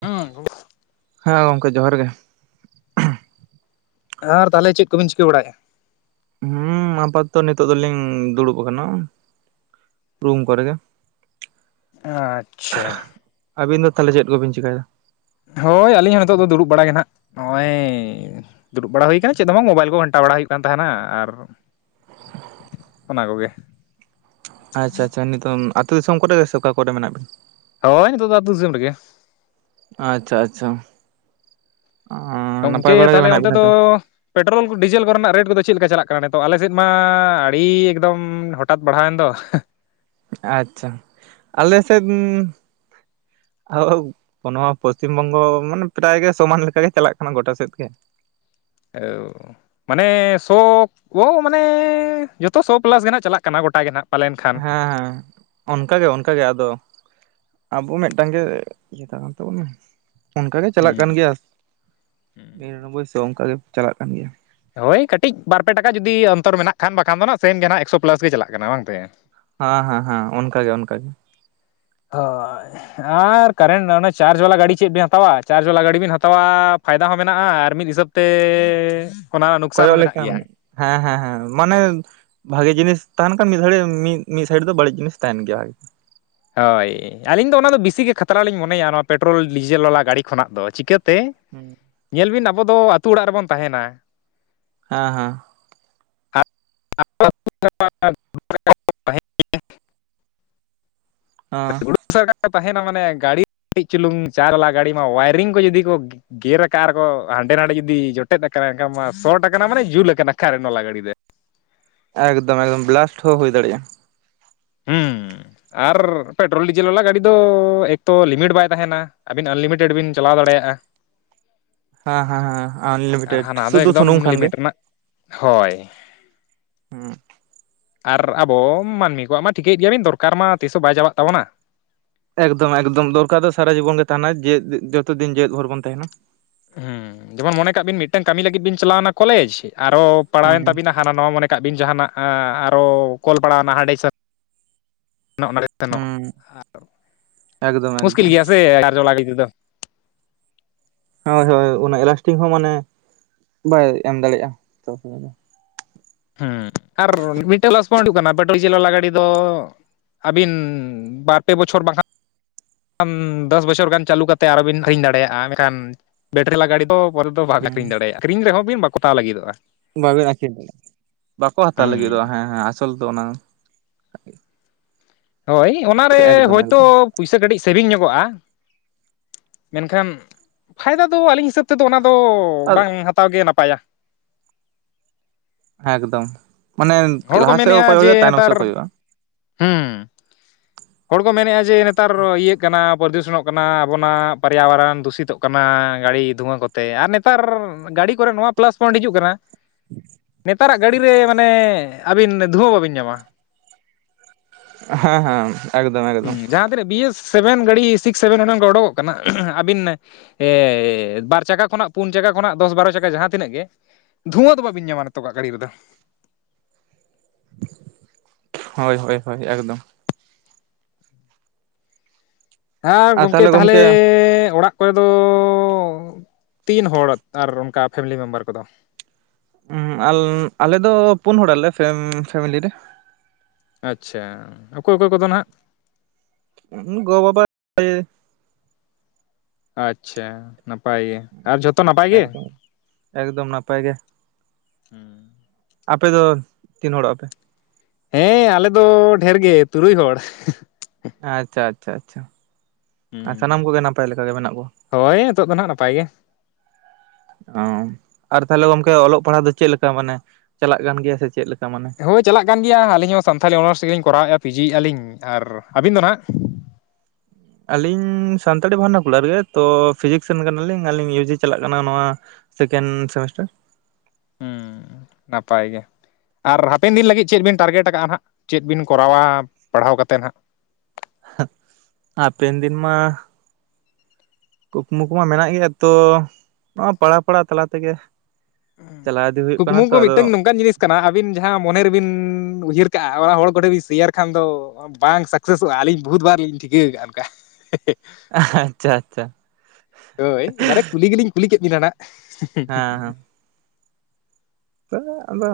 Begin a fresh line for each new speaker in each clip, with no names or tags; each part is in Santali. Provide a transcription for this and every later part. ᱦᱩᱸ
ᱦᱮᱸ ᱜᱚᱝᱠᱮ ᱡᱚᱦᱟᱨ ᱜᱮ
ᱟᱨ ᱛᱟᱦᱚᱞᱮ ᱪᱮᱫ ᱠᱚᱵᱤᱱ ᱪᱤᱠᱟᱹ ᱵᱟᱲᱟᱭᱮᱫᱟ᱾
ᱦᱩ ᱟᱯᱟᱚᱛᱚ ᱱᱤᱛᱚᱜ ᱫᱚᱞᱤᱧ ᱫᱩᱲᱩᱵ ᱟᱠᱟᱱᱟ ᱨᱩᱢ ᱠᱚᱨᱮ ᱜᱮ᱾
ᱟᱪᱪᱷᱟ᱾
ᱟᱹᱵᱤᱱ ᱫᱚ ᱛᱟᱦᱚᱞᱮ ᱪᱮᱫ ᱠᱚᱵᱤᱱ ᱪᱮᱠᱟᱭᱟ?
ᱦᱳᱭ ᱟᱹᱞᱤᱧ ᱦᱚᱸ ᱱᱤᱛᱚᱜ ᱫᱚ ᱫᱩᱲᱩᱵ ᱵᱟᱲᱟᱜ ᱜᱮ ᱱᱟᱦᱟᱜ ᱱᱚᱜᱼᱚᱭ ᱫᱩᱲᱩᱵ ᱵᱟᱲᱟ ᱦᱩᱭ ᱠᱟᱱᱟ ᱪᱮᱫ ᱦᱚᱸ ᱵᱟᱝ ᱢᱚᱵᱟᱭᱤᱞ ᱠᱚ ᱜᱷᱟᱱᱴᱟ ᱵᱟᱲᱟ ᱦᱩᱭᱩᱜ ᱠᱟᱱ ᱛᱟᱦᱮᱱᱟ, ᱟᱨ ᱚᱱᱟ ᱠᱚᱜᱮ᱾
ᱟᱪᱪᱷᱟ ᱟᱪᱪᱷᱟ, ᱱᱤᱛᱚᱝ ᱟᱹᱛᱩ ᱫᱤᱥᱚᱢ ᱠᱚᱨᱮ ᱜᱮ ᱥᱮ ᱚᱠᱟ ᱠᱚᱨᱮ ᱢᱮᱱᱟᱜ ᱵᱤᱱ?
ᱦᱚᱭ, ᱱᱤᱛᱚᱜ ᱫᱚ ᱫᱤᱥᱚᱢ ᱨᱮᱜᱮ᱾
ᱟᱪᱪᱷᱟ ᱟᱪᱪᱷᱟ ᱟᱪᱪᱷᱟ
ᱜᱚᱝᱠᱮ
ᱵᱟᱲᱟ ᱜᱮ
ᱛᱟᱦᱚᱞᱮ
ᱢᱮᱱᱟᱜ
ᱚᱱᱛᱮ
ᱵᱤᱱᱟ
ᱫᱚ
ᱛᱚ
ᱯᱮᱴᱨᱳᱞᱼᱠᱚ ᱰᱤᱡᱮᱞ ᱠᱚᱨᱮ ᱱᱟᱜ ᱨᱮᱴ ᱠᱚᱫᱚ ᱪᱮᱫ ᱞᱮᱠᱟ ᱪᱟᱞᱟᱜ ᱠᱟᱱᱟ? ᱱᱤᱛᱚᱜ ᱟᱞᱮ ᱥᱮᱫ ᱢᱟ ᱟᱹᱰᱤ ᱮᱠᱫᱚᱢ ᱦᱚᱴᱟᱛ ᱵᱟᱲᱦᱟᱣᱮᱱ ᱫᱚ᱾
ᱟᱪᱪᱷᱟ, ᱟᱞᱮ ᱥᱮᱫ ᱟᱣᱼᱦᱩ ᱯᱚᱥᱪᱤᱢ ᱵᱚᱝᱜᱚ ᱢᱟᱱᱮ ᱯᱨᱟᱭᱜ ᱜᱮ ᱥᱚᱢᱟᱱ ᱞᱮᱠᱟᱜᱮ ᱪᱟᱞᱟᱜ ᱠᱟᱱᱟ ᱜᱚᱴᱟ ᱥᱮᱫ ᱜᱮ᱾
[unintelligible] ᱢᱟᱱᱮ ᱥᱚ ᱠᱚ ᱢᱟᱱᱮ ᱡᱚᱛᱚ ᱥᱚ ᱯᱮᱞᱟᱥ ᱜᱮ ᱱᱟᱦᱜ ᱪᱟᱞᱟᱜ ᱠᱟᱱᱟ ᱜᱚᱴᱟ ᱜᱮ ᱱᱟᱦᱜ᱾
ᱦᱮᱸ ᱦᱮᱸ ᱚᱱᱠᱟᱜᱮ ᱚᱱᱠᱟᱜᱮ ᱟᱫᱚ ᱟᱵᱚ ᱢᱤᱫᱴᱟᱝ ᱜᱮ ᱤᱭᱟᱹ ᱠᱟᱱ ᱛᱟᱵᱚᱱᱟ᱾ ᱚᱱᱠᱟ ᱜᱮ ᱪᱟᱞᱟᱜ
ᱦᱩᱸ
ᱠᱟᱱ ᱜᱮᱭᱟ
ᱦᱩᱸ
ᱱᱤᱨᱟᱱᱵᱚᱵᱭ ᱥᱳ ᱚᱱᱠᱟ ᱜᱮ ᱪᱟᱞᱟᱜ ᱠᱟᱱ ᱜᱮᱭᱟ᱾
ᱦᱳᱭ ᱠᱟᱹᱴᱤᱡ ᱵᱟᱨᱯᱮ ᱴᱟᱠᱟ ᱡᱩᱫᱤ ᱚᱱᱛᱚᱨ ᱢᱮᱱᱟᱜ ᱠᱷᱟᱱ, ᱵᱟᱠᱷᱟᱱ ᱫᱚ ᱱᱟᱦᱜ ᱥᱮᱢ ᱜᱮ ᱱᱟᱦᱜ ᱮᱠᱥᱚ ᱯᱮᱞᱟᱥ ᱜᱮ ᱪᱟᱞᱟᱜ ᱠᱟᱱᱟ ᱵᱟᱝᱛᱮ?
ᱦᱟᱸ ᱦᱟᱸ ᱦᱟᱸ ᱚᱱᱠᱟ ᱜᱮ ᱚᱱᱠᱟ ᱜᱮ᱾
ᱦᱳᱭ ᱟᱨ ᱠᱟᱨᱮᱱ ᱚᱱᱟ ᱪᱟᱨᱡ ᱵᱟᱞᱟ ᱜᱟᱹᱰᱤ ᱪᱮᱫ ᱵᱮᱱ ᱦᱟᱛᱟᱣᱟ ᱪᱟᱨᱡ ᱵᱟᱞᱟ ᱜᱟᱹᱰᱤ ᱵᱮᱱ ᱦᱟᱛᱟᱣᱟᱻ ᱯᱷᱟᱭᱫᱟ ᱦᱚᱸ ᱢᱮᱱᱟᱜᱼᱟ ᱟᱨ ᱢᱤᱫ ᱦᱤᱥᱟᱹᱵ ᱛᱮ ᱚᱱᱟ ᱱᱩᱠᱥᱟᱱ ᱦᱚᱸ
ᱠᱚᱭᱚᱜ
ᱢᱮᱱᱟᱜ
ᱞᱮᱠᱷᱟᱱ
ᱜᱮᱭᱟ
ᱦᱮᱸ ᱦᱮᱸ ᱦᱮᱸ ᱢᱟᱱᱮ ᱵᱷᱟᱜᱮ ᱡᱤᱱᱤᱥ ᱛᱟᱦᱮᱱ ᱠᱦᱟᱱ ᱢᱤᱫ ᱢᱤᱜ ᱫᱷᱟᱹᱲᱤᱡ ᱢᱤᱫ ᱥᱟᱭᱤᱰ ᱫᱚ ᱵᱟᱹᱲᱤᱡ ᱡᱤᱱᱤᱥ ᱛᱟᱦᱮᱱ ᱜᱮᱭᱟ᱾
ᱦᱳᱭ ᱟᱹᱞᱤᱧ ᱫᱚ ᱚᱱᱟᱫᱚ ᱵᱤᱥᱤ ᱜᱮ ᱠᱷᱟᱛᱨᱟ ᱞᱤᱧ ᱢᱚᱱᱮᱭᱟ ᱱᱚᱣᱟ ᱯᱮᱴᱨᱳᱞ ᱰᱤᱡᱮᱞ ᱣᱟᱞᱟ ᱜᱟᱹᱰᱤ ᱠᱷᱚᱱᱟᱜ ᱫᱚ, ᱪᱤᱠᱟᱹᱛᱮ
ᱦᱩᱸ,
ᱧᱮᱞ ᱵᱤᱱ ᱟᱵᱚ ᱫᱚ ᱟᱹᱛᱩ ᱚᱲᱟᱜ ᱨᱮᱵᱚ ᱫᱚ ᱛᱟᱦᱮᱱᱟ᱾
ᱦᱟᱸ ᱦᱟᱸ,
[unintelligible]
[unintelligible]
ᱩᱲᱩᱜ ᱥᱟᱜᱟᱲ ᱛᱟᱦᱮᱱᱟ ᱢᱟᱱᱮ ᱜᱟᱹᱰᱤ ᱠᱟᱴᱤᱡ ᱪᱩᱞᱩᱝ ᱪᱟᱨ ᱣᱟᱞᱟ ᱜᱟᱹᱰᱤ ᱢᱟ ᱣᱟᱭᱨᱤᱝ ᱠᱚ ᱡᱩᱫᱤ ᱠᱚ ᱜᱮᱨ ᱟᱠᱟᱜᱼᱟ ᱟᱨᱠᱚ ᱦᱟᱸᱰᱮ ᱱᱟᱰᱮ ᱡᱩᱫᱤ ᱡᱚᱴᱮᱫ ᱟᱠᱟᱱᱟ ᱮᱱᱠᱷᱟᱱ ᱢᱟ ᱥᱚᱴᱼᱟᱠᱟᱱᱟ ᱢᱟᱱᱮ ᱡᱩᱞ ᱟᱠᱟᱱᱟ ᱠᱟᱨᱮᱱ ᱣᱟᱞᱟ ᱜᱟᱲᱤ ᱨᱮ,
ᱮᱠᱫᱚᱢ ᱮᱠᱫᱚᱢ ᱵᱮᱞᱟᱥᱴᱷ ᱦᱚᱸ ᱦᱩᱭ ᱫᱟᱲᱮᱭᱟᱜᱼᱟ᱾
ᱦᱩᱸ
[unintelligible]
ᱟᱨ ᱯᱮᱴᱨᱳᱞ ᱰᱤᱡᱮᱞ ᱣᱟᱞᱟ ᱜᱟᱹᱰᱤ ᱫᱚ ᱮᱠᱛᱚ ᱞᱤᱢᱤᱴ ᱵᱟᱭ ᱛᱟᱦᱮᱱᱟ᱾ ᱟᱹᱵᱤᱱ ᱟᱱᱞᱤᱢᱤᱴᱮᱰ ᱵᱤᱱ ᱪᱟᱞᱟᱣ ᱫᱟᱲᱮᱭᱟᱜᱼᱟ᱾
ᱦᱟᱸ ᱦᱟᱸ ᱦᱟᱸ
ᱟᱨ
ᱟᱱᱞᱤᱢᱤᱴᱮᱰ
ᱦᱟᱱᱟ ᱫᱚ
ᱥᱩᱫᱩ ᱥᱩᱱᱩᱢ
ᱮᱠᱫᱚᱢ
ᱠᱷᱟᱱ ᱜᱮ,
ᱞᱤᱢᱤᱴ ᱨᱮᱱᱟᱜ ᱦᱳᱭ᱾
[unintelligible]
ᱟᱨ ᱟᱵᱚ ᱢᱟᱹᱱᱢᱤ ᱠᱚᱣᱟᱜ ᱢᱟ ᱴᱷᱤᱠᱟᱹᱭᱮᱜ ᱜᱮᱭᱟᱵᱤᱱ ᱫᱚᱨᱠᱟᱨ ᱢᱟ ᱛᱤᱥ ᱦᱚᱸ ᱵᱟᱭ ᱪᱟᱵᱟᱜ ᱛᱟᱵᱚᱱᱟ᱾
ᱮᱠᱫᱚᱢ ᱮᱠᱫᱚᱢ ᱫᱚᱨᱠᱟᱨ ᱫᱚ ᱥᱟᱨᱟ ᱡᱤᱵᱚᱱ ᱜᱮ ᱛᱟᱦᱮᱱᱟ ᱡᱮ ᱡᱚᱛᱚ ᱫᱤᱱ ᱡᱮᱣᱮᱫ ᱵᱷᱚᱨ ᱵᱚᱱ ᱛᱟᱦᱮᱱᱟ ᱾
ᱦᱩᱸ ᱡᱮᱢᱚᱱ ᱢᱚᱱᱮ ᱠᱟᱜ ᱵᱤᱱ ᱢᱤᱫᱴᱟᱝ ᱠᱟᱹᱢᱤ ᱞᱟᱹᱜᱤᱫ ᱵᱤᱱ ᱪᱟᱞᱟᱣᱮᱱᱟ ᱠᱚᱞᱮᱡᱽ, ᱟᱨᱦᱚ
ᱦᱩᱸ
ᱯᱟᱲᱟᱣᱮᱱ ᱛᱟᱵᱤᱱᱟ ᱟᱨ ᱱᱚᱣᱟ ᱢᱚᱱᱮ ᱠᱟᱜ ᱵᱤᱱ ᱡᱟᱦᱟᱱᱟᱜ ᱟᱨᱚ ᱠᱚᱞ ᱯᱟᱲᱟᱣᱮᱱᱟ ᱦᱟᱸᱰᱮ ᱥᱮ ᱱᱚᱜᱱᱚᱲᱮ, ᱥᱮᱱᱚᱜ
ᱦᱩᱸ
ᱟᱨ
ᱮᱠᱫᱚᱢ
ᱢᱩᱥᱠᱤᱞ
ᱮᱠᱫᱚᱢ
ᱜᱮᱭᱟ ᱥᱮ ᱟᱨᱡᱚᱞᱟ ᱤᱫᱤ ᱫᱚ᱾
ᱦᱳᱭ ᱦᱳᱭ ᱩᱱᱟᱹ ᱞᱟᱥᱴᱤᱸᱜ ᱦᱚᱸ ᱢᱟᱱᱮ ᱵᱟᱭ ᱮᱢ ᱫᱟᱲᱮᱭᱟᱜᱼᱟ᱾
ᱦᱩᱸ ᱟᱨ ᱢᱤᱫᱴᱥᱝ ᱯᱮᱞᱟᱥᱯᱳᱭᱱᱴ ᱦᱩᱭᱩᱜ ᱠᱟᱱᱟ ᱰᱤᱡᱮᱞ ᱣᱟᱞᱟ ᱜᱟᱹᱰᱤ ᱫᱚ ᱟᱹᱵᱤᱱ ᱵᱟᱨ ᱯᱮ ᱵᱚᱪᱷᱚᱨ ᱵᱟᱝ ᱠᱷᱟᱱ ᱫᱚᱥ ᱵᱚᱪᱷᱚᱨ ᱜᱟᱱ ᱪᱟᱹᱞᱩ ᱠᱟᱛᱮᱫ ᱟᱨᱚ ᱵᱤᱱ ᱟᱹᱠᱷᱨᱤᱧ ᱫᱟᱲᱮᱭᱟᱜᱼᱟ ᱢᱮᱱᱠᱷᱟᱱ ᱵᱮᱴᱨᱤ ᱣᱟᱞᱟ ᱜᱟᱹᱰᱤ ᱫᱚ ᱯᱚᱨᱮ ᱫᱚ ᱵᱟᱢ ᱵᱮᱱ
ᱦᱮᱸ
ᱟᱠᱷᱨᱤᱧ ᱫᱟᱲᱮᱭᱟᱜᱼᱟ ᱟᱹᱨᱤᱧ ᱨᱮᱦᱚᱸ ᱵᱤᱱ ᱵᱟᱠᱚ ᱦᱟᱛᱟᱣ ᱞᱟᱹᱜᱤᱫᱚᱜᱼᱟ᱾
ᱵᱟᱹᱵᱤᱱ ᱟᱹᱷᱨᱤᱧ ᱫᱟᱲᱮᱼᱟ, ᱵᱟᱠᱚ ᱦᱟᱛᱟᱣ ᱞᱟᱹᱜᱤᱫᱚᱜᱼᱟ,
ᱦᱩᱸ
ᱦᱮᱸ ᱦᱮᱸ ᱟᱥᱚᱞ ᱫᱚ ᱚᱱᱟᱸ
ᱦᱳᱭ ᱚᱱᱟᱨᱮ
ᱮᱠᱫᱚᱢ ᱮᱠᱫᱚᱢ
ᱦᱳᱭᱛᱳ ᱯᱩᱭᱥᱟᱹ ᱠᱟᱹᱴᱤᱡ ᱥᱮᱵᱤᱝ ᱧᱚᱜᱚᱜᱼᱟ᱾ ᱢᱮᱱᱠᱷᱟᱱ ᱯᱷᱟᱭᱫᱟ ᱫᱚ ᱟᱹᱞᱤᱧ ᱦᱤᱥᱟᱹᱵ ᱛᱮᱫᱚ ᱚᱱᱟ ᱫᱚ
ᱟᱨ
ᱵᱟᱝ ᱦᱟᱛᱟᱣ ᱜᱮ ᱱᱟᱯᱟᱭᱟ᱾
ᱮᱠᱫᱚᱢ ᱢᱟᱱᱮ
ᱦᱚᱲ ᱠᱚ
ᱞᱟᱦᱟ ᱥᱮᱜ ᱦᱚ
ᱢᱮᱱᱮᱫᱼᱟ
ᱠᱚᱭ
ᱡᱮ
ᱦᱩᱭᱩᱜᱼᱟ, ᱛᱟᱭᱱᱚᱢ ᱥᱮ
ᱱᱮᱛᱟᱨ
ᱠᱚᱭᱚᱜᱼᱟ᱾
ᱦᱩᱸ᱾ ᱦᱚᱲ ᱠᱚ ᱢᱮᱱᱮᱫᱼᱟ ᱡᱮ ᱱᱮᱛᱟᱨ ᱤᱭᱟᱹᱜ ᱠᱟᱱᱟ ᱯᱚᱨᱫᱩᱥᱚᱱᱚᱜ ᱠᱟᱱᱟ ᱟᱵᱚᱱᱟᱜ ᱯᱚᱨᱭᱟᱵᱚᱨᱚᱱ ᱫᱩᱥᱤᱛᱚᱜ ᱠᱟᱱᱟ ᱜᱟᱹᱲᱤ ᱫᱷᱩᱣᱟᱹ ᱠᱚᱛᱮ, ᱟᱨ ᱱᱮᱛᱟᱨ ᱜᱟᱹᱰᱤ ᱠᱚᱨᱮ ᱱᱚᱣᱟ ᱯᱞᱟᱥ ᱯᱚᱭᱮᱱᱴ ᱦᱤᱡᱩᱜ ᱠᱟᱱᱟ ᱱᱮᱛᱟᱨᱟᱜ ᱜᱟᱹᱰᱤᱨᱮ ᱢᱟᱱᱮ ᱟᱹᱵᱤᱱ ᱫᱷᱩᱣᱟᱹ ᱵᱟᱹᱵᱤᱱ ᱧᱟᱢᱟ᱾
ᱦᱮᱸ ᱦᱮᱸ᱾ ᱮᱠᱫᱚᱢ ᱮᱠᱫᱚᱢ
ᱦᱩᱸ ᱡᱟᱦᱟᱸ ᱛᱤᱱᱟᱹᱜ ᱵᱤ ᱮᱥ ᱥᱮᱵᱷᱮᱱ ᱜᱟᱹᱰᱤ ᱥᱤᱠᱥ ᱥᱮᱵᱷᱮᱱ ᱚᱱᱮ ᱚᱱᱠᱟ ᱚᱰᱩᱠᱚᱜ ᱠᱟᱱᱟ, ᱟᱹᱵᱤᱱ ᱮ ᱵᱟᱨ ᱪᱟᱠᱟ ᱠᱷᱚᱱᱟᱜ ᱯᱩᱱ ᱪᱟᱠᱟ ᱠᱷᱚᱱᱟᱜ ᱫᱚᱥ ᱵᱟᱨᱚ ᱪᱟᱠᱟ ᱡᱟᱦᱟᱸ ᱛᱤᱱᱟᱹᱜ ᱜᱮ ᱫᱷᱩᱣᱟᱹ ᱫᱚ ᱵᱟᱵᱤᱱ ᱧᱟᱢᱟ ᱱᱤᱛᱚᱜᱟᱜ ᱜᱟᱹᱲᱤ ᱨᱮᱫᱚ᱾
ᱦᱳᱭ ᱦᱳᱭ ᱦᱳᱭ ᱮᱠᱫᱚᱢ᱾
ᱦᱮᱸ
ᱟᱨ
ᱜᱚᱝᱠᱮ ᱛᱟᱦᱚᱞᱮ
ᱜᱚᱢᱠᱮ
ᱚᱲᱟᱜ ᱚᱠᱚᱭ ᱫᱚ ᱛᱤᱱ ᱦᱚᱲ ᱟᱨ ᱚᱱᱠᱟ ᱯᱷᱮᱢᱮᱞᱤ ᱢᱮᱢᱵᱟᱨ ᱠᱚᱫᱚ?
ᱦᱩᱸ ᱟᱞ ᱟᱞᱮ ᱫᱚ ᱯᱩᱱ ᱦᱚᱲᱟᱞᱮ ᱯᱷᱮᱢ ᱯᱷᱮᱢᱮᱞᱤ ᱨᱮ᱾
ᱟᱪᱪᱷᱟ ᱚᱠᱚᱭ ᱚᱠᱚᱭ ᱠᱚᱫᱚ ᱱᱟᱦᱟᱸᱜ?
ᱜᱚ ᱵᱟᱵᱟ [unintelligible]
ᱟᱪᱪᱷᱟ ᱱᱟᱯᱟᱭ ᱜᱮ, ᱟᱨ ᱡᱚᱛᱚ ᱱᱟᱯᱟᱭ ᱜᱮ?
ᱮᱠᱫᱚᱢ ᱮᱠᱫᱚᱢ ᱱᱟᱯᱟᱭ ᱜᱮ᱾
ᱦᱩᱸ᱾
ᱟᱯᱮ ᱫᱚ ᱛᱤᱱ ᱦᱚᱲᱚᱜ ᱟᱯᱮ?
ᱦᱮᱸ ᱟᱞᱮ ᱫᱚ ᱰᱷᱮᱨ ᱜᱮ ᱛᱩᱨᱩᱭ ᱦᱚᱲ᱾
ᱟᱪᱪᱷᱟ ᱟᱪᱪᱷᱟ ᱟᱪᱪᱷᱟ ᱥᱟᱱᱟᱢ
ᱦᱩᱸ
ᱠᱚᱜᱮ ᱱᱟᱯᱟᱭ ᱞᱮᱠᱟ ᱜᱮ ᱢᱮᱱᱟᱜ ᱠᱚᱣᱟ?
ᱦᱳᱭ ᱱᱤᱛᱚᱜ ᱫᱚ ᱱᱟᱦᱟᱸᱜ ᱱᱟᱯᱟᱭ ᱜᱮ᱾
ᱚ ᱟᱨ ᱛᱟᱦᱚᱞᱮ ᱜᱚᱝᱠᱮ ᱚᱞᱚᱜ ᱯᱟᱲᱦᱟᱜ ᱫᱚ ᱪᱮᱫ ᱞᱮᱠᱟ ᱢᱟᱱᱮ ᱪᱟᱞᱟᱜ ᱠᱟᱱ ᱜᱮᱭᱟ ᱥᱮ ᱪᱮᱫ ᱞᱮᱠᱟ ᱢᱟᱱᱮ?
ᱦᱳᱭ ᱪᱟᱞᱟᱜ ᱠᱟᱱ ᱜᱮᱭᱟ ᱟᱹᱞᱤᱧ ᱦᱚᱸ ᱥᱟᱱᱛᱷᱟᱞᱤ ᱚᱱᱟᱨᱥ ᱜᱮᱞᱤᱧ ᱠᱚᱨᱟᱣᱮᱫᱼᱟ ᱯᱤ ᱡᱤ ᱭᱟᱜᱼᱟᱹᱞᱤᱧ ᱟᱨ ᱟᱹᱵᱤᱱ ᱫᱚ ᱱᱟᱦᱟᱸᱜ?
ᱟᱹᱞᱤᱧ ᱥᱟᱱᱛᱟᱲᱤ ᱵᱷᱟᱨᱱᱟ ᱠᱩᱞᱟᱨ ᱜᱮ ᱛᱚ ᱯᱷᱤᱡᱤᱠᱥ ᱨᱮᱱ ᱠᱟᱱᱟᱞᱤᱧ ᱟᱹᱞᱤᱧ ᱭᱩ ᱡᱤ ᱪᱟᱞᱟᱜ ᱠᱟᱱᱟ ᱱᱚᱣᱟ ᱥᱮᱠᱮᱱᱰ ᱥᱮᱢᱤᱥᱴᱟᱨ,
ᱦᱩᱸ ᱱᱟᱯᱟᱭ ᱜᱮ᱾ ᱟᱨ ᱦᱟᱯᱮᱱ ᱫᱤᱱ ᱞᱟᱹᱜᱤᱫ ᱪᱮᱫ ᱵᱤᱱ ᱴᱟᱨᱜᱮᱴ ᱠᱟᱜᱼᱟ ᱦᱟᱸᱜ, ᱪᱮᱫ ᱵᱤᱱ ᱠᱚᱨᱟᱣᱟ ᱯᱟᱲᱦᱟᱣ ᱠᱟᱛᱮᱫ ᱦᱟᱸᱜ?
ᱦᱟᱯᱮᱱ ᱫᱤᱱ ᱢᱟ ᱠᱩᱠᱢᱩ ᱠᱚᱢᱟ ᱢᱮᱱᱟᱜ ᱜᱮᱭᱟ ᱛᱚ ᱱᱚᱣᱟ ᱯᱟᱲᱦᱟ ᱯᱟᱲᱦᱟ ᱛᱟᱞᱟ ᱛᱮᱜᱮ ᱪᱟᱞᱟᱣ ᱤᱫᱤ ᱦᱩᱭᱩᱜ ᱠᱟᱱᱟ
ᱠᱩᱠᱢᱩ
ᱛᱚ,
ᱠᱚ
ᱟᱫᱚ
ᱢᱤᱫᱴᱟᱝ ᱱᱚᱝᱠᱟᱱ ᱡᱤᱱᱤᱥ ᱠᱟᱱᱟ ᱟᱹᱵᱤᱱ ᱡᱟᱦᱟᱸ ᱢᱚᱱᱮ ᱨᱮᱵᱤᱱ ᱩᱭᱦᱟᱹᱨ ᱠᱟᱜᱼᱟ ᱚᱱᱟ ᱦᱚᱲ ᱠᱚᱴᱷᱮᱱ ᱵᱤᱱ ᱥᱮᱭᱟᱨ ᱠᱷᱟᱱ ᱫᱚ ᱵᱟᱝ ᱥᱟᱠᱥᱮᱥᱚᱜᱼᱟ ᱟᱹᱞᱤᱧ ᱵᱚᱦᱩᱛ ᱵᱟᱨ ᱞᱤᱧ ᱴᱷᱤᱠᱟᱹ ᱠᱟᱜᱼᱟ ᱚᱱᱠᱟ,
ᱟᱦᱟ ᱟᱪᱪᱷᱟ ᱟᱪᱪᱷᱟ᱾
ᱦᱳᱭ ᱮᱵᱟᱨᱮ ᱠᱩᱞᱤ ᱜᱮᱞᱤᱧ ᱠᱩᱞᱤ ᱠᱮᱫ ᱵᱤᱱᱟ ᱱᱟᱸᱜ,
ᱦᱮᱸ ᱦᱮᱸ ᱛᱚ ᱟᱫᱚ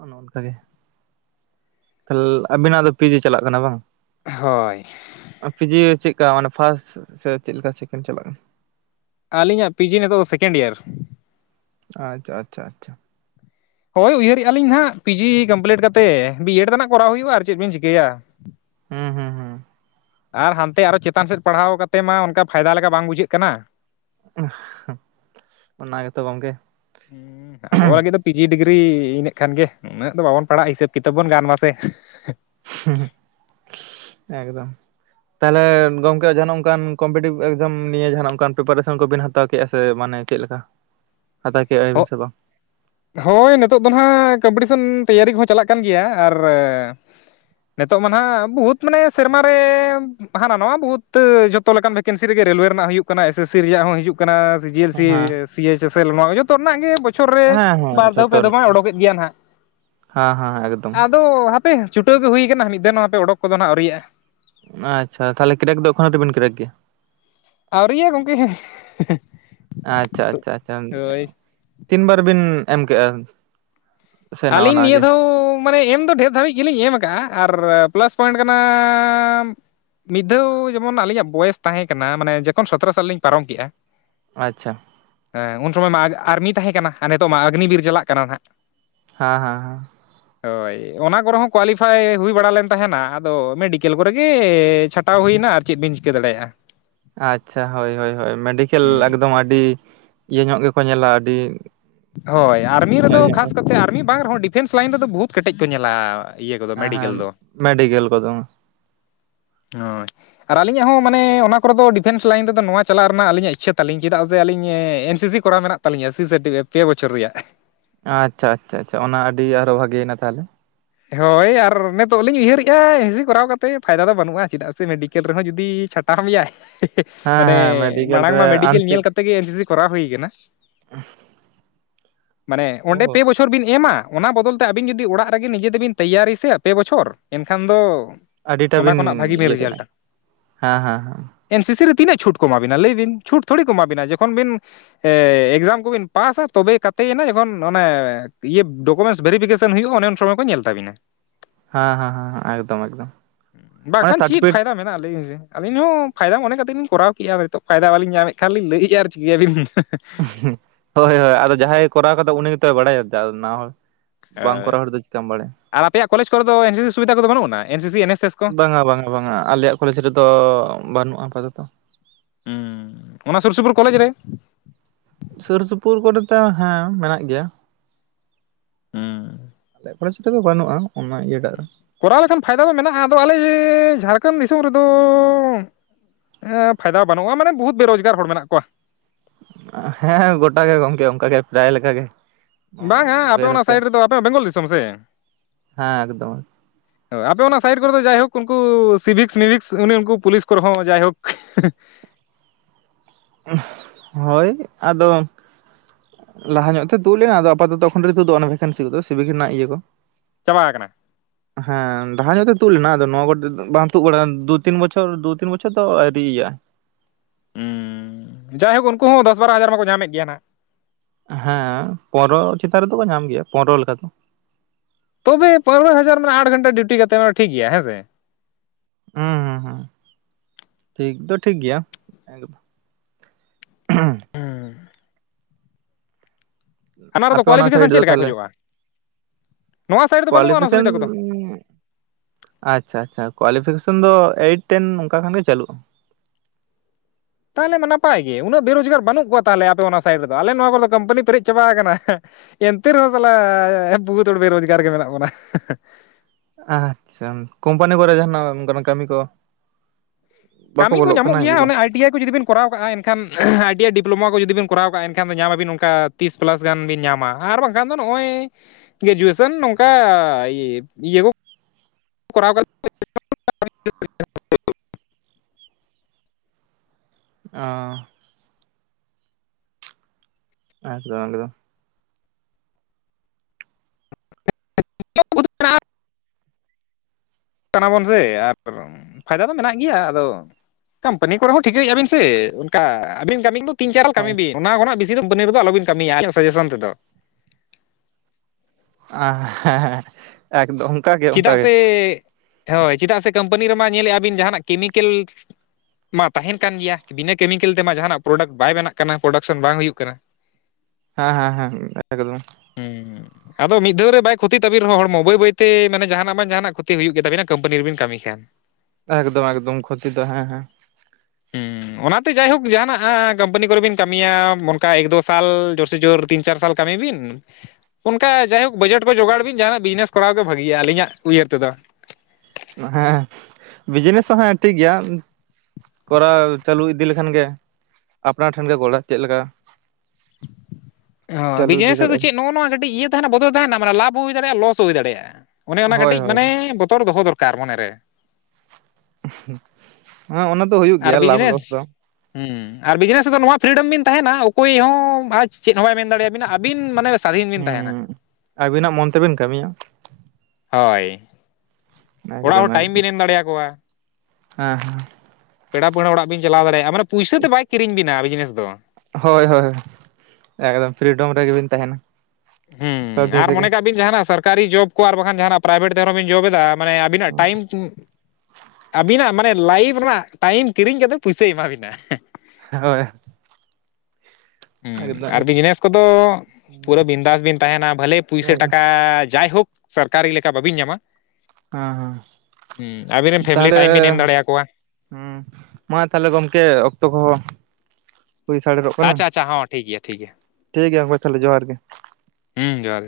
ᱚᱱᱮ ᱚᱱᱠᱟᱜᱮ᱾ ᱛᱟᱞ ᱟᱵᱤᱱᱟᱜ ᱫᱚ ᱯᱤᱡᱤ ᱪᱟᱞᱟᱜ ᱠᱟᱱᱟ ᱵᱟᱝ?
ᱦᱚᱭ᱾
ᱯᱤᱡᱤ ᱪᱮᱜᱠᱟ ᱚᱱᱮ ᱯᱷᱟᱥ ᱥᱮ ᱪᱮᱫ ᱞᱮᱠᱟ ᱥᱮᱠᱮᱱᱰ ᱪᱟᱞᱟᱜ ᱠᱟᱱᱟ?
ᱟᱹᱞᱤᱧᱟᱜ ᱯᱤᱡᱤ ᱱᱤᱛᱚᱜ ᱫᱚ ᱥᱮᱠᱮᱱᱰ ᱤᱭᱟᱨ᱾
ᱟᱪᱪᱷᱟ ᱟᱪᱪᱷᱟ ᱟᱪᱪᱷᱟ᱾
ᱦᱳᱭ ᱩᱭᱦᱟᱹᱨᱮᱜᱼᱟᱞᱤᱧ ᱱᱟᱦᱟᱸᱜ ᱯᱤᱡᱤ ᱠᱚᱢᱯᱞᱤᱴ ᱠᱟᱛᱮ ᱵᱤ ᱮᱰ ᱛᱟᱱᱟᱜ ᱠᱚᱨᱟᱣ ᱦᱩᱭᱩᱜᱼᱟ ᱟᱨ ᱪᱮᱫ ᱵᱤᱱ ᱪᱤᱠᱟᱹᱭᱟ᱾
ᱦᱮᱸ ᱦᱩᱸ ᱦᱩᱸ᱾
ᱟᱨ ᱦᱟᱱᱛᱮ ᱟᱨᱚ ᱪᱮᱛᱟᱱ ᱥᱮᱫ ᱯᱟᱲᱦᱟᱣ ᱠᱟᱛᱮᱜ ᱢᱟ ᱚᱱᱠᱟ ᱯᱷᱟᱭᱫᱟ ᱞᱮᱠᱟ ᱵᱟᱝ ᱵᱩᱡᱷᱟᱹᱜ ᱠᱟᱱᱟ᱾
ᱚᱱᱟ ᱜᱮᱛᱚ ᱜᱚᱢᱠᱮ᱾
ᱦᱩᱸ᱾ ᱟᱵᱚ ᱞᱟᱹᱜᱤᱫ ᱫᱚ ᱯᱤᱡᱤ ᱰᱤᱜᱽᱨᱤ ᱤᱱᱟᱹᱜ ᱠᱷᱟᱱᱜᱮ ᱩᱱᱟᱹᱜ ᱫᱚ ᱵᱟᱵᱚᱱ ᱯᱟᱲᱦᱟᱜᱼᱟ ᱦᱤᱥᱟᱹᱵᱽ ᱠᱤᱛᱟᱹᱵᱽ ᱵᱚᱱ ᱜᱟᱱ ᱢᱟᱥᱮ᱾
ᱮᱠᱫᱚᱢ᱾ ᱛᱟᱦᱚᱞᱮ ᱜᱚᱢᱠᱮ ᱡᱟᱸᱦᱟᱱᱟᱜ ᱚᱱᱠᱟᱱ ᱠᱚᱢᱯᱤᱴᱤᱵᱽ ᱮᱠᱡᱟᱢ ᱱᱤᱭᱮ ᱡᱟᱸᱦᱟᱱᱟᱜ ᱚᱱᱠᱟᱱ ᱯᱨᱤᱯᱟᱨᱮᱥᱚᱱ ᱠᱚᱵᱤᱱ ᱦᱟ ᱦᱟᱛᱟᱣ ᱠᱮᱜᱼᱟ ᱥᱮ ᱢᱟᱱᱮ ᱪᱮᱫ ᱞᱮᱠᱟ ᱦᱟᱛᱟᱣ ᱠᱮᱜᱼᱟᱭ ᱵᱮᱱ ᱥᱮ ᱵᱟᱝ?
ᱦᱳᱭ ᱱᱤᱛᱚᱜ ᱫᱚ ᱦᱟᱸᱜ ᱠᱚᱢᱯᱤᱴᱤᱥᱚᱱ ᱛᱮᱭᱟᱨᱤ ᱠᱚᱦᱚᱸ ᱪᱟᱞᱟᱜ ᱠᱟᱱ ᱜᱮᱭᱟ ᱟᱨ ᱱᱤᱛᱚᱜ ᱢᱟ ᱱᱟᱦᱟᱸᱜ ᱵᱚᱦᱩᱛ ᱢᱟᱱᱮ ᱥᱮᱨᱢᱟ ᱨᱮ ᱦᱟᱱᱟ ᱱᱚᱣᱟ ᱵᱚᱦᱩᱛ ᱛᱚ ᱡᱷᱚᱛᱚ ᱞᱮᱠᱟᱱ ᱵᱷᱮᱠᱮᱱᱥᱤ ᱨᱮᱜᱮ ᱨᱮᱞᱮᱣᱮ ᱨᱮᱱᱟᱜ ᱦᱩᱭᱩᱜ ᱠᱟᱱᱟ ᱮᱥ ᱮᱥ ᱥᱤ ᱨᱮᱭᱟᱜ ᱦᱚᱸ ᱦᱩᱭᱩᱜ ᱦᱩᱭᱩᱜ ᱠᱟᱱᱟ ᱥᱤ ᱡᱤ ᱮᱞ ᱥᱤ
ᱦᱮᱸ
ᱥᱤ ᱮᱭᱤᱪ ᱮᱥ ᱮᱞ ᱡᱚᱛᱚ ᱨᱮᱱᱟᱜ ᱜᱮ ᱵᱚᱪᱷᱚᱨ ᱨᱮᱼᱼ
ᱦᱮᱸ ᱦᱮᱸ ᱦᱮᱸ
ᱵᱟᱨ ᱫᱷᱟᱣ
ᱡᱷᱚᱛᱚ
ᱯᱮ ᱫᱷᱟᱣ ᱫᱚᱢ ᱚᱰᱚᱠᱮᱫ ᱜᱮᱭᱟ ᱱᱟᱦᱟᱸᱜ
ᱦᱮᱸ ᱦᱮᱸ ᱮᱠᱫᱚᱢ
ᱟᱫᱚᱼᱼ ᱦᱟᱯᱮ ᱪᱩᱴᱟᱹᱣ ᱜᱮ ᱦᱩᱭ ᱠᱟᱱᱟ ᱢᱤᱫᱷᱟᱣ ᱦᱚᱸ ᱦᱟᱯᱮ ᱚᱰᱳᱠ ᱠᱚᱫᱚ ᱱᱟᱸᱜ ᱟᱹᱣᱨᱤᱭᱟᱜᱼᱟ᱾
ᱟᱪᱪᱷᱟ ᱛᱟᱦᱚᱞᱮ ᱠᱮᱨᱮᱠ ᱫᱚ ᱮᱠᱷᱚᱱᱳ ᱟᱣᱨᱤ ᱵᱤᱱ ᱠᱮᱨᱮᱠ ᱜᱮᱭᱟ᱾
ᱟᱹᱣᱨᱤᱭᱟ ᱜᱚᱢᱠᱮ᱾
ᱟᱪᱪᱷᱟ ᱟᱪᱪᱷᱟ ᱟᱪᱪᱷᱟ
ᱦᱳᱭ
ᱛᱤᱱ ᱵᱟᱨ ᱵᱤᱱ ᱮᱢ ᱠᱮᱜᱼᱟ? ᱥᱮ ᱱᱟᱣᱟ
ᱟᱹᱞᱤᱧ
ᱱᱟᱣᱟ
ᱱᱤᱭᱟᱹ
ᱜᱮ
ᱫᱷᱟᱹᱣ ᱢᱟᱱᱮ ᱮᱢ ᱫᱚ ᱰᱷᱮᱨ ᱫᱷᱟᱹᱵᱤᱡ ᱜᱮᱞᱤᱧ ᱮᱢ ᱠᱟᱜᱼᱟ ᱟᱨ ᱯᱞᱟᱥ ᱯᱚᱸᱭᱮᱱᱴ ᱠᱟᱱᱟ ᱢᱤᱫ ᱫᱷᱟᱹᱣ ᱡᱮᱢᱚᱱ ᱟᱹᱞᱤᱧᱼᱟᱜ ᱵᱚᱭᱮᱥ ᱛᱟᱦᱮᱸ ᱠᱟᱱᱟ ᱢᱟᱱᱮ ᱡᱚᱠᱷᱚᱱ ᱥᱚᱛᱨᱚ ᱥᱟᱞ ᱞᱤᱧ ᱯᱟᱨᱚᱢ ᱠᱮᱜᱼᱟ᱾
ᱟᱪᱪᱷᱟ᱾
ᱦᱮᱸ ᱩᱱ ᱥᱚᱢᱚᱭ ᱢᱟ ᱟᱨᱢᱤ ᱛᱟᱦᱮᱸ ᱠᱟᱱᱟ ᱟᱨ ᱱᱤᱛᱚᱜ ᱢᱟ ᱟᱜᱱᱤ ᱵᱤᱨ ᱪᱟᱞᱟᱜ ᱠᱟᱱᱟ ᱱᱟᱦᱟᱸᱜ ᱾
ᱦᱟᱸ ᱦᱟᱸ ᱦᱟᱸ᱾
ᱦᱳᱭ ᱚᱱᱟ ᱠᱚᱨᱮ ᱦᱚᱸ ᱠᱳᱣᱟᱞᱤᱯᱷᱟᱭ ᱦᱩᱭ ᱵᱟᱲᱟ ᱞᱮᱱ ᱛᱟᱦᱮᱸᱱᱟ ᱟᱫᱚ ᱢᱮᱰᱤᱠᱮᱞ ᱠᱚᱨᱮ ᱜᱮᱼᱼ ᱪᱷᱟᱴᱟᱣ ᱦᱩᱭᱱᱟ ᱟᱨ ᱪᱮᱫ ᱵᱤᱱ ᱪᱤᱠᱟᱹ ᱫᱟᱲᱮᱭᱟᱜᱼᱟ᱾
ᱟᱪᱪᱷᱟ, ᱦᱳᱭ ᱦᱳᱭ ᱦᱳᱭ ᱢᱮᱰᱤᱠᱮᱞ
ᱦᱩᱸ
ᱮᱠᱫᱚᱢ ᱟᱹᱰᱤ ᱤᱭᱟᱹ ᱧᱚᱜ ᱜᱮᱠᱚ ᱧᱮᱞᱟ ᱟᱹᱰᱤᱼᱼ
ᱦᱳᱭ ᱟᱨᱢᱤ ᱨᱮᱫᱚ ᱠᱷᱟᱥ ᱠᱟᱛᱮ ᱟᱨᱢᱤ ᱵᱟᱝ ᱨᱮᱦᱚᱸ ᱰᱤᱯᱷᱮᱱᱥ ᱞᱟᱭᱤᱱ ᱨᱮᱫᱚ ᱵᱚᱦᱩᱛ ᱠᱮᱴᱮᱡ ᱠᱚ ᱧᱮᱞᱟ᱾ ᱤᱭᱟᱹ ᱠᱚᱫᱚ
ᱦᱮᱸ ᱦᱮᱸ
ᱢᱮᱰᱤᱠᱮᱞ ᱫᱚ
ᱢᱮᱰᱤᱠᱮᱞ ᱠᱚᱫᱚ᱾
ᱦᱳᱭ᱾ ᱟᱨ ᱟᱹᱞᱤᱧᱟᱜ ᱦᱚᱸ ᱢᱟᱱᱮ ᱚᱱᱟ ᱠᱚᱨᱮ ᱫᱚ ᱰᱤᱯᱷᱮᱱᱥ ᱞᱟᱭᱤᱱ ᱛᱮᱫᱚ ᱱᱚᱣᱟ ᱪᱟᱞᱟᱜ ᱨᱮᱱᱟᱜ ᱟᱹᱞᱤᱧᱼᱟᱜ ᱤᱪᱪᱷᱟᱹ ᱛᱟᱹᱞᱤᱧ ᱪᱮᱫᱟᱜ ᱥᱮ ᱟᱹᱞᱤᱧ ᱮᱱ ᱥᱤ ᱥᱤ ᱠᱚᱨᱟᱣ ᱢᱮᱱᱟᱜᱼᱼ ᱛᱟᱞᱤᱧᱟ ᱥᱤ ᱥᱟᱨᱴᱤᱯᱷᱤᱠᱮᱴ ᱯᱮ ᱵᱚᱪᱷᱚᱨ ᱨᱮᱭᱟᱜ᱾
ᱟᱪᱪᱷᱟ ᱟᱪᱪᱷᱟ ᱟᱪᱪᱷᱟ ᱚᱱᱟ ᱟᱹᱰᱤ ᱟᱨᱦᱚᱸ ᱵᱷᱟᱜᱮ ᱮᱱᱟ ᱛᱟᱦᱚᱞᱮ᱾
ᱦᱳᱭ ᱟᱨ ᱱᱤᱛᱚᱜ ᱞᱤᱧ ᱩᱭᱦᱟᱹᱨᱮᱜᱼᱟ ᱮᱱ ᱥᱤ ᱥᱤ ᱠᱚᱨᱟᱣ ᱠᱟᱛᱮ ᱯᱷᱟᱭᱫᱟ ᱫᱚ ᱵᱟᱹᱱᱩᱜᱼᱟ, ᱪᱮᱫᱟᱜ ᱥᱮ ᱢᱮᱰᱤᱠᱮᱞ ᱨᱮᱦᱚᱸ ᱡᱩᱫᱤ ᱪᱷᱟᱼᱼ ᱴᱟᱣ ᱢᱮᱭᱟᱭ
ᱦᱮᱸ
ᱢᱟᱱᱮ
ᱦᱮᱸ ᱢᱮᱰᱤᱠᱮᱞ
ᱢᱟᱲᱟᱝ ᱢᱟ
ᱨᱮ
ᱢᱮᱰᱤᱠᱮᱞ
ᱟᱱᱯᱷᱤᱴ
ᱧᱮᱞ ᱠᱟᱛᱮ ᱜᱮ ᱮᱱ ᱥᱤ ᱥᱤ ᱠᱚᱨᱟᱣ ᱦᱩᱭ ᱠᱟᱱᱟ᱾
[unintelligible]
ᱢᱟᱱᱮ ᱚᱸᱰᱮ
ᱚ
ᱯᱮ ᱵᱚᱪᱷᱚᱨ ᱵᱤᱱ ᱮᱢᱟ ᱚᱱᱟ ᱵᱚᱫᱚᱞ ᱛᱮ ᱟᱹᱵᱤᱱ ᱡᱩᱫᱤ ᱚᱲᱟᱜ ᱨᱮᱜᱮ ᱱᱤᱡᱮᱼᱼ ᱵᱤᱱ ᱛᱮᱭᱟᱨᱤ ᱥᱮ ᱯᱮ ᱵᱚᱪᱷᱚᱨ ᱮᱱᱠᱷᱟᱱ ᱫᱚᱼᱼ
ᱟᱹᱰᱤᱴᱟ ᱵᱤᱱ ᱤᱭᱟᱹ ᱫᱟᱲᱮᱭᱟᱜᱼᱟ, ᱦᱮᱸ ᱦᱮᱸ ᱦᱮᱸ᱾
ᱮᱱ ᱥᱤ ᱥᱤ ᱛᱮ ᱛᱤᱱᱟᱹᱜ ᱪᱷᱩᱴ ᱠᱚ ᱮᱢᱟᱵᱤᱱᱟ ᱞᱟᱹᱭ ᱵᱤᱱ, ᱪᱷᱩᱴ ᱛᱷᱚᱲᱤ ᱠᱚ ᱮᱢᱟᱵᱤᱱᱟ ᱡᱚᱠᱷᱚᱱ ᱵᱤᱱᱼᱼ ᱮᱠᱡᱟᱢ ᱠᱚᱵᱤᱱ ᱯᱟᱥᱟ ᱛᱚᱵᱮ ᱠᱟᱛᱮᱜ ᱮᱱᱟ ᱡᱚᱠᱷᱚᱱ ᱚᱱᱮᱼᱼ ᱤᱭᱟᱹ ᱰᱚᱠᱩᱢᱮᱱᱴᱥ ᱵᱷᱮᱨᱤᱯᱷᱤᱠᱮᱥᱮᱱ ᱦᱩᱭᱩᱜᱼᱟ, ᱚᱱᱮ ᱩᱱ ᱥᱚᱢᱚᱭ ᱠᱚ ᱧᱮᱞ ᱛᱟᱵᱤᱱᱟ᱾
ᱦᱮᱸ ᱦᱮᱸ ᱦᱮᱸ ᱮᱠᱫᱚᱢ ᱮᱠᱫᱚᱢ ᱢᱟᱱᱮ ᱥᱟᱴᱯᱤᱴᱼᱼ
ᱚᱱᱟ ᱞᱟᱹᱭ ᱢᱮᱥᱮᱼᱼ ᱟᱹᱞᱤᱧ ᱦᱚᱸ ᱯᱷᱟᱭᱫᱟ ᱢᱚᱱᱮ ᱠᱟᱛᱮ ᱞᱤᱧ ᱠᱚᱨᱟᱣ ᱠᱮᱜᱼᱟ ᱱᱤᱛᱚᱜ ᱯᱷᱟᱭᱫᱟ ᱵᱟᱹᱞᱤᱧ ᱧᱟᱢᱮᱫ ᱠᱷᱟᱱ ᱞᱤᱧ ᱞᱟᱹᱭᱮᱜᱼᱟ ᱟᱨ ᱪᱤᱠᱟᱹᱭᱟᱵᱤᱱ᱾
ᱦᱳᱭ ᱦᱳᱭ ᱟᱫᱚ ᱡᱟᱦᱟᱸᱭ ᱠᱚᱨᱟᱣ ᱠᱟᱫᱟ ᱩᱱᱤ ᱜᱮᱛᱚᱭ ᱵᱟᱲᱟᱭᱟ, ᱱᱟᱣᱟ ᱦᱚᱲᱼᱼ
ᱦᱳᱭ ᱟᱨ ᱟᱯᱮᱭᱟᱜ ᱠᱚᱞᱮᱡᱽ ᱠᱚᱨᱮ ᱫᱚ ᱮᱱ ᱥᱤ ᱥᱤ ᱥᱩᱵᱤᱫᱷᱟ ᱠᱚᱫᱚ ᱵᱟᱹᱱᱩᱜ ᱟᱱᱟ N C C N S S? ᱠᱚ
ᱵᱟᱝᱟ ᱵᱟᱝᱟ ᱵᱟᱝᱟ ᱟᱞᱮᱭᱟᱜ ᱠᱚᱞᱮᱡᱽ ᱨᱮᱫᱚ ᱵᱟᱹᱱᱩᱜᱼᱟ, ᱟᱯᱟᱛᱚᱛᱚ᱾
ᱦᱩᱸ ᱚᱱᱟ ᱥᱩᱨ ᱥᱩᱯᱩᱨ ᱠᱚᱞᱮᱡᱽ ᱨᱮ?
ᱥᱩᱨ ᱥᱩᱯᱩᱨ ᱠᱚᱫᱚ ᱛᱚ ᱦᱮᱸ ᱢᱮᱱᱟᱜ ᱜᱮᱭᱟ᱾
ᱦᱩᱸ
ᱠᱚᱞᱮᱡᱽ ᱨᱮ ᱫᱚ ᱵᱟᱹᱱᱩᱜᱼᱟ, ᱚᱱᱟ ᱤᱭᱟᱹᱴᱟᱜ ᱫᱚ᱾
ᱠᱚᱨᱟᱣ ᱞᱮᱠᱷᱟᱱ ᱯᱷᱟᱭᱫᱟ ᱫᱚ ᱢᱮᱱᱟᱜᱼᱟ, ᱟᱫᱚ ᱟᱞᱮ ᱡᱷᱟᱲᱠᱷᱚᱸᱰ ᱫᱤᱥᱚᱢ ᱨᱮᱫᱚᱼᱼ ᱦᱮᱸ ᱯᱷᱟᱭᱫᱟ ᱵᱟᱹᱱᱩᱜᱼᱟ, ᱢᱟᱱᱮ ᱵᱚᱦᱩᱫ ᱵᱮᱨᱚᱡᱜᱟᱨ ᱦᱚᱲ ᱢᱮᱱᱟᱜ ᱠᱚᱣᱟ᱾
ᱦᱮᱸ ᱜᱚᱴᱟ ᱜᱮ ᱜᱚᱝᱠᱮ ᱚᱝᱠᱟ ᱜᱮ ᱯᱨᱟᱭ ᱞᱮᱠᱟᱜ ᱜᱮ᱾ ᱱᱚᱣᱟ
ᱵᱟᱝᱟ ᱟᱯᱮ ᱚᱱᱟ
ᱵᱮᱨᱳᱡᱽᱜᱟᱨ
ᱥᱟᱭᱤᱰ ᱨᱮᱫᱚ ᱟᱯᱮ ᱵᱮᱝᱜᱚᱞ ᱫᱤᱥᱚᱢ ᱥᱮ?
ᱦᱮᱸ ᱮᱠᱫᱚᱢ
ᱦᱳᱭ ᱟᱯᱮ ᱚᱱᱟ ᱥᱟᱭᱤᱰ ᱠᱚᱨᱮ ᱫᱚ ᱡᱟᱭᱦᱳᱠ ᱩᱱᱠᱩ ᱥᱤᱵᱷᱤᱠᱥ ᱢᱤᱵᱷᱤᱠᱥ ᱩᱱᱤ ᱩᱱᱠᱩ ᱯᱩᱞᱤᱥ ᱠᱚᱨᱮ ᱦᱚᱸ ᱡᱟᱭᱦᱳᱠᱼᱼ
ᱦᱳᱭ ᱟᱫᱚᱼᱼ ᱞᱟᱦᱟ ᱧᱚᱸᱜ ᱛᱮ ᱛᱩᱫ ᱞᱮᱱᱟ ᱟᱫᱚ ᱟᱯᱟᱫᱚᱛᱚ ᱮᱚᱠᱷᱚᱱ ᱫᱚ ᱟᱣᱹᱨᱤ ᱛᱩᱫᱩᱜᱼᱟ, ᱚᱱᱟ ᱵᱷᱮᱠᱮᱱᱥᱤ ᱠᱚᱫᱚ ᱥᱤᱵᱤᱠ ᱨᱮᱱᱟᱜ ᱤᱭᱟᱹ ᱠᱚ᱾
ᱪᱟᱵᱟ ᱟᱠᱟᱱᱟ᱾
[unintelligible] ᱦᱮᱸ ᱞᱟᱦᱟ ᱛᱮᱫᱚ ᱛᱩᱫ ᱞᱮᱱᱟ ᱟᱫᱚ ᱱᱚᱣᱟ ᱯᱚᱨᱮ ᱵᱟᱝ ᱛᱩᱫ ᱵᱟᱲᱟ ᱫᱩ ᱛᱤᱱ ᱵᱚᱪᱷᱚᱨ ᱫᱩ ᱛᱤᱱ ᱵᱚᱪᱷᱚᱨ ᱫᱚ ᱟᱣᱹᱨᱤᱭᱟᱜᱼᱟ᱾
ᱦᱩᱸ ᱡᱟᱭᱦᱳᱠ ᱩᱱᱠᱩ ᱦᱚᱸ ᱫᱚᱥ ᱵᱟᱨᱳ ᱦᱟᱡᱟᱨ ᱢᱟᱠᱚ ᱧᱟᱢᱮᱫ ᱜᱮᱭᱟ ᱱᱟᱦᱟᱜ᱾
ᱦᱮᱸ ᱯᱚᱱᱮᱨᱚ ᱪᱮᱛᱟᱱ ᱨᱮᱫᱚ ᱠᱚ ᱧᱟᱢ ᱜᱮᱭᱟ ᱯᱚᱱᱮᱨᱚ ᱞᱮᱠᱟ ᱫᱚ᱾
ᱛᱚᱵᱮ ᱯᱚᱱᱮᱨᱚ ᱦᱟᱡᱟᱨ ᱟᱴ ᱜᱷᱚᱱᱴᱟ ᱰᱤᱣᱩᱴᱤ ᱠᱟᱛᱮᱫ ᱨᱮᱦᱚᱸ ᱴᱷᱤᱠ ᱜᱮᱭᱟ ᱦᱮᱸ ᱥᱮ?
ᱦᱩᱸ ᱦᱸ ᱴᱷᱤᱠ ᱫᱚ ᱴᱷᱤᱠ ᱜᱮᱭᱟ᱾ ᱮᱠᱫᱚᱢ
ᱨᱮᱫᱚ
ᱟᱯᱮ ᱚᱱᱟ ᱥᱟᱭᱤᱰ
ᱠᱳᱣᱟᱞᱤᱯᱷᱤᱠᱮᱥᱚᱱ
ᱫᱚ
ᱪᱮᱫ ᱞᱮᱠᱟᱭ
ᱛᱟᱦᱚᱞᱮ?
ᱠᱷᱚᱡᱚᱜᱼᱟ ᱱᱚᱣᱟ ᱥᱟᱭᱤᱰ ᱨᱮ ᱵᱟᱹᱱᱩᱜᱼᱟ ᱚᱱᱟ
ᱠᱚᱣᱟᱞᱤᱯᱷᱤᱠᱮᱱᱼᱼ
ᱥᱩᱵᱤᱫᱷᱟ ᱠᱚᱫᱚ
ᱟᱪᱪᱷᱟ ᱟᱪᱪᱷᱟ ᱠᱳᱣᱟᱞᱤᱯᱷᱤᱠᱮᱥᱚᱱ ᱫᱚ ᱮᱭᱤᱴ ᱴᱮᱱ ᱚᱱᱠᱟ ᱠᱷᱟᱱ ᱜᱮ ᱪᱟᱹᱞᱩᱜᱼᱟ᱾
ᱛᱟᱦᱚᱞᱮ ᱢᱟ ᱱᱟᱯᱟᱭ ᱜᱮ ᱩᱱᱟᱹᱜ ᱵᱮᱨᱚᱡᱽᱜᱟᱨ ᱵᱟᱹᱱᱩᱜ ᱠᱚᱣᱟ ᱛᱟᱦᱚᱞᱮ ᱟᱯᱮ ᱚᱱᱟ ᱥᱟᱭᱤᱰ ᱨᱮᱫᱚ ᱟᱞᱮ ᱱᱚᱣᱟ ᱠᱚᱫᱚ ᱠᱚᱢᱯᱟᱱᱤ ᱯᱮᱨᱮᱡ ᱪᱟᱵᱟ ᱟᱠᱟᱱᱟ᱾ ᱮᱱᱛᱮ ᱨᱮᱦᱚᱸ ᱥᱟᱞᱟᱜ ᱵᱚᱦᱩᱛ ᱦᱚᱲ ᱵᱮᱨᱚᱡᱽᱜᱟᱨ ᱜᱮ ᱢᱮᱱᱟᱜ ᱵᱚᱱᱟ᱾
ᱟᱪᱪᱷᱟ ᱠᱳᱢᱯᱟᱱᱤ ᱠᱚᱨᱮ ᱡᱟᱦᱟᱱᱟᱜ ᱚᱱᱠᱟᱱᱟᱜ ᱠᱟᱹᱢᱤ ᱠᱚ? ᱵᱟᱠᱚ
ᱠᱟᱹᱢᱤ ᱠᱚ
ᱵᱚᱞᱚᱜ
ᱧᱟᱢᱚᱜ
ᱠᱟᱱᱟ ᱤᱭᱟᱹ
ᱜᱮᱭᱟ
ᱠᱚ
ᱚᱱᱟ ᱟᱭᱴᱤᱭᱟ ᱠᱚ ᱡᱩᱫᱤ ᱵᱤᱱᱼᱼ ᱠᱚᱨᱟᱣ ᱠᱟᱜᱼᱟ ᱮᱱᱠᱷᱟᱱ ᱟᱹᱰᱤᱭᱟ ᱰᱤᱯᱞᱳᱢᱟ ᱠᱚ ᱡᱩᱫᱤ ᱵᱤᱱ ᱠᱚᱨᱟᱣ ᱠᱟᱜ ᱮᱱᱠᱷᱟᱱ ᱧᱟᱢᱟᱵᱤᱱ ᱚᱱᱠᱟ ᱛᱤᱥ ᱯᱮᱞᱟᱥᱼᱼ ᱜᱟᱱ ᱵᱤᱱ ᱧᱟᱢᱟ ᱟᱨ ᱵᱟᱝᱠᱷᱟᱱ ᱫᱚ ᱱᱚᱜᱼᱚᱭ ᱜᱨᱮᱡᱩᱭᱮᱥᱚᱱ ᱱᱚᱝᱠᱟ ᱤᱭᱟᱹ ᱠᱚ [inaudible] ᱠᱚᱨᱟᱣ᱾
ᱚ ᱟᱪ ᱫᱚ ᱚᱸᱰᱮ ᱫᱚ? [unintelligible]
ᱠᱟᱱᱟᱵᱚᱱ ᱥᱮ ᱟᱨ ᱯᱷᱟᱭᱫᱟ ᱫᱚ ᱢᱮᱱᱟᱜ ᱜᱮᱭᱟ ᱟᱫᱚᱼᱼ ᱠᱳᱢᱯᱟᱱᱤ ᱠᱚᱨᱮ ᱦᱚᱸ ᱴᱷᱤᱠᱟᱹᱭᱮᱫᱼᱟ ᱵᱤᱱ ᱥᱮ ᱚᱱᱠᱟ ᱟᱹᱵᱤᱱ ᱠᱟᱹᱢᱤᱱ ᱫᱚᱼᱼ ᱛᱤᱱ ᱪᱟᱨᱞ ᱠᱟᱹᱢᱤ ᱵᱤᱱ ᱚᱱᱟ ᱠᱷᱚᱱᱟᱜ ᱵᱮᱥᱤ ᱫᱚ ᱠᱚᱢᱯᱟᱱᱤ ᱨᱮᱫᱚ ᱟᱞᱚᱵᱤᱱ ᱠᱟᱹᱢᱤᱭᱟ ᱥᱟᱡᱮᱥᱚᱱ ᱛᱮ ᱫᱚ᱾
ᱮᱸ ᱮᱠᱫᱚᱢ᱾ ᱚᱱᱠᱟᱜᱮ
ᱪᱮᱫᱟᱜ
ᱚᱱᱠᱟᱜᱮ
ᱥᱮ ᱦᱳᱭ ᱪᱮᱫᱟᱜ ᱥᱮ ᱠᱳᱢᱯᱟᱱᱤ ᱨᱮᱢᱟ ᱧᱮᱞᱮᱜᱼᱟᱵᱤᱱ ᱡᱟᱦᱟᱱᱟᱜ ᱠᱮᱢᱤᱠᱮᱞᱼᱼ ᱢᱟ ᱛᱟᱦᱮᱱ ᱠᱟᱱ ᱜᱮᱭᱟ ᱵᱤᱱᱟᱹ ᱠᱮᱢᱤᱠᱮᱞ ᱛᱮᱢᱟ ᱡᱟᱦᱟᱱᱟᱜ ᱯᱨᱚᱰᱟᱠᱴ ᱵᱟᱭ ᱵᱮᱱᱟᱜ ᱠᱟᱱᱟ ᱯᱨᱚᱰᱟᱠᱥᱚᱱ ᱵᱟᱝ ᱦᱩᱭᱩᱜ ᱠᱟᱱᱟ᱾
ᱦᱮᱸ ᱦᱮᱸ ᱦᱮᱸ ᱮᱠᱫᱚᱢ
ᱦᱮᱸ ᱟᱫᱚ ᱢᱤᱫ ᱫᱷᱟᱹᱣ ᱨᱮ ᱵᱟᱭ ᱠᱷᱚᱛᱤ ᱛᱟᱹᱵᱤᱱ ᱨᱮᱦᱚᱸ ᱦᱚᱲᱢᱚ ᱵᱟᱹᱭ ᱵᱟᱹᱭ ᱛᱮ ᱢᱟᱱᱮ ᱡᱟᱦᱟᱱᱟᱜ ᱵᱟᱝ ᱡᱟᱦᱟᱱᱟᱜ ᱠᱷᱚᱛᱤ ᱦᱩᱭᱩᱜ ᱜᱮᱛᱟᱵᱮᱱᱟ ᱠᱳᱢᱯᱟᱱᱤ ᱨᱮᱵᱤᱱ ᱠᱟᱹᱢᱤ ᱠᱷᱟᱱ᱾
ᱮᱠᱫᱚᱢ ᱮᱠᱫᱚᱢ ᱠᱷᱚᱛᱤ ᱫᱚ ᱦᱮᱸ ᱦᱮᱸ
ᱚᱱᱟᱛᱮ ᱡᱟᱭᱦᱳᱠ ᱡᱟᱦᱟᱱᱟᱜ ᱠᱳᱢᱯᱟᱱᱤ ᱠᱚᱨᱮ ᱵᱤᱱ ᱠᱟᱹᱢᱤᱭᱟ ᱚᱱᱠᱟ ᱮᱠ ᱫᱳ ᱥᱟᱞ ᱡᱳᱨ ᱥᱮ ᱡᱳᱨ ᱛᱤᱱ ᱪᱟᱨ ᱥᱟᱞᱼᱼ ᱠᱟᱹᱢᱤ ᱵᱤᱱ ᱚᱱᱠᱟ ᱡᱟᱭᱦᱳᱠ ᱵᱟᱡᱮᱴ ᱠᱚ ᱡᱚᱜᱟᱲ ᱵᱤᱱ ᱡᱟᱦᱟᱱᱟᱜ ᱵᱤᱡᱽᱱᱮᱥᱼᱼ ᱠᱚᱲᱟᱣ ᱜᱮ ᱵᱷᱟᱹᱜᱮᱭᱟ ᱟᱹᱞᱤᱧᱟᱜ ᱩᱭᱟᱹᱨ ᱛᱮᱫᱚ᱾
ᱦᱮᱸ ᱵᱤᱡᱽᱱᱮᱥ ᱦᱚᱸ ᱦᱮᱸ ᱴᱷᱤᱠ ᱜᱮᱭᱟ᱾ ᱠᱚᱨᱟᱣ ᱪᱟᱹᱞᱩ ᱤᱫᱤ ᱞᱮᱠᱷᱟᱱ ᱜᱮ ᱟᱯᱱᱟᱨ ᱴᱷᱮᱱ ᱜᱮ ᱜᱚᱲᱟ ᱪᱮᱫ ᱞᱮᱠᱟ [unintelligible]
ᱦᱮᱸ
ᱪᱟᱹᱞᱩ ᱤᱫᱤ
ᱵᱤᱡᱱᱮᱥ ᱨᱮᱫᱚ
ᱫᱟᱲᱮᱭᱟᱜᱼᱟ
ᱪᱮᱫ ᱱᱚᱜᱼᱚ ᱱᱚᱣᱟ ᱠᱟᱹᱴᱤᱡ ᱤᱭᱟᱹ ᱛᱟᱦᱮᱱᱟ ᱵᱚᱫᱚᱞ ᱛᱟᱦᱮᱱᱟ ᱢᱟᱱᱮ ᱞᱟᱵᱷ ᱦᱚᱸ ᱦᱩᱭ ᱫᱟᱲᱮᱭᱟᱜᱼᱟ ᱞᱚᱥ ᱦᱚᱸ ᱦᱩᱭ ᱫᱟᱲᱮᱭᱟᱜᱼᱟ᱾ ᱚᱱᱮ ᱚᱱᱟ
ᱦᱳᱭ
ᱠᱟᱹᱴᱤᱡ
ᱦᱳᱭ
ᱢᱟᱱᱮ ᱵᱚᱛᱚᱨ ᱫᱚᱦᱚ ᱫᱚᱨᱠᱟᱨ ᱢᱚᱱᱮᱨᱮ᱾
ᱦᱮᱸ ᱚᱱᱟ ᱫᱚ ᱦᱩᱭᱩᱜ ᱜᱮᱭᱟ ᱞᱟᱵᱷ ᱞᱚᱥ ᱫᱚ᱾
ᱦᱮᱸ ᱟᱨ ᱵᱤᱡᱽᱱᱮᱥ ᱨᱮᱫᱚ ᱱᱚᱣᱟ ᱯᱷᱨᱤᱰᱚᱢ ᱵᱤᱱ ᱛᱟᱦᱮᱱᱟ ᱚᱠᱚᱭ ᱦᱚᱸ ᱪᱮᱫ ᱦᱚᱸ ᱵᱟᱭ ᱢᱮᱱ ᱫᱟᱲᱮᱭᱟᱵᱤᱱᱟ ᱟᱹᱵᱤᱱ ᱢᱟᱱᱮ ᱥᱟᱫᱷᱤᱱ ᱵᱤᱱ ᱛᱟᱦᱮᱱᱟ
ᱦᱩᱸ ᱟᱹᱵᱤᱱᱟᱜ ᱢᱚᱱ ᱛᱮᱵᱤᱱ ᱠᱟᱹᱢᱤᱭᱟ
ᱦᱳᱭ ᱚᱲᱟᱜ
ᱮᱠᱫᱚᱢ
ᱦᱚᱲ ᱴᱟᱭᱤᱢ
ᱮᱠᱫᱚᱢ
ᱵᱤᱱ
ᱦᱮᱸ
ᱮᱢ ᱫᱟᱲᱮᱭᱟᱠᱚᱣᱟ
ᱦᱮᱸ
ᱯᱮᱲᱟᱯᱟᱹᱲᱦᱟ ᱚᱲᱟᱜ ᱵᱤᱱ ᱪᱟᱞᱟᱣ ᱫᱟᱲᱭᱟᱜᱼᱟ ᱢᱟᱱᱮ ᱯᱚᱭᱥᱟᱹ ᱫᱚ ᱵᱟᱭ ᱠᱤᱨᱤᱧ ᱵᱮᱱᱟᱵᱤᱡᱽᱱᱮᱥ ᱫᱚ᱾
ᱦᱳᱭ ᱦᱳᱭ ᱮᱠᱫᱚᱢ ᱯᱷᱨᱤᱰᱚᱢ ᱨᱮᱜᱮᱵᱤᱱ ᱛᱟᱦᱮᱱᱟ᱾ ᱥᱚᱵ
ᱦᱮᱸ
ᱫᱤᱱ
ᱟᱨ
ᱨᱮᱜᱮ
ᱢᱚᱱᱮ ᱠᱟᱜ ᱵᱤᱱ ᱡᱟᱦᱟᱱᱟᱜ ᱥᱚᱨᱠᱟᱨᱤ ᱡᱚᱵ ᱠᱚ ᱟᱨ ᱵᱟᱠᱷᱟᱱ ᱡᱟᱦᱟᱱᱟᱜ ᱯᱨᱟᱭᱵᱷᱮᱴ ᱛᱮᱦᱚᱸ ᱵᱤᱱ ᱡᱚᱵ ᱮᱫᱟ᱾ ᱢᱟᱱᱮ ᱟᱵᱤᱱᱟᱜ ᱴᱟᱭᱤᱢᱼᱼ ᱟᱵᱤᱱᱟᱜ ᱢᱟᱱᱮ ᱞᱟᱭᱤᱯᱷ ᱨᱮᱱᱟᱜ ᱴᱟᱭᱤᱢ ᱠᱤᱨᱤᱧ ᱠᱟᱛᱮᱫ ᱯᱩᱭᱥᱟᱹᱭ ᱮᱢᱟ ᱵᱤᱱᱟ᱾
ᱦᱳᱭ᱾
ᱦᱮᱸ ᱟᱨ
ᱮᱠᱫᱚᱢ
ᱵᱤᱡᱽᱱᱮᱥ ᱠᱚᱫᱚ ᱯᱩᱨᱟᱹ ᱵᱤᱱᱫᱟᱥ ᱵᱤᱱ ᱛᱟᱦᱮᱱᱟ ᱵᱷᱟᱹᱞᱮ ᱯᱩᱭᱥᱟᱹ
ᱮᱠᱫᱚᱢ
ᱴᱟᱠᱟ ᱡᱟᱭᱦᱳᱠ ᱥᱚᱨᱠᱟᱨᱤ ᱞᱮᱠᱟ ᱵᱟᱹᱵᱤᱱ ᱧᱟᱢᱟ
ᱦᱮᱸ ᱦᱮᱸ
ᱟᱵᱤᱱ ᱨᱮᱱ ᱯᱷᱮᱢᱤᱞᱤ ᱴᱟᱭᱤᱢ ᱵᱮᱱ ᱮᱢ ᱫᱟᱲᱮᱭᱟ ᱠᱚᱣᱟ
ᱦᱮᱸ, ᱢᱟ ᱛᱟᱦᱚᱞᱮ ᱜᱚᱢᱠᱮ ᱚᱠᱛᱚ ᱠᱚᱦᱚᱸ ᱦᱩᱭ ᱥᱟᱲᱮᱨᱚᱜ ᱠᱟᱱᱟ
ᱟᱪᱪᱷᱟ ᱟᱪᱪᱷᱟ ᱦᱚᱸ ᱴᱷᱤᱠ ᱜᱮᱭᱟ ᱴᱷᱤᱠ ᱜᱮᱭᱟ
ᱴᱷᱤᱠ ᱜᱮᱭᱟ ᱜᱚᱝᱠᱮ ᱛᱟᱞᱚᱦᱮ ᱡᱚᱦᱟᱨ ᱜᱮ
ᱦᱩᱸ ᱡᱚᱦᱟᱨ ᱜᱮ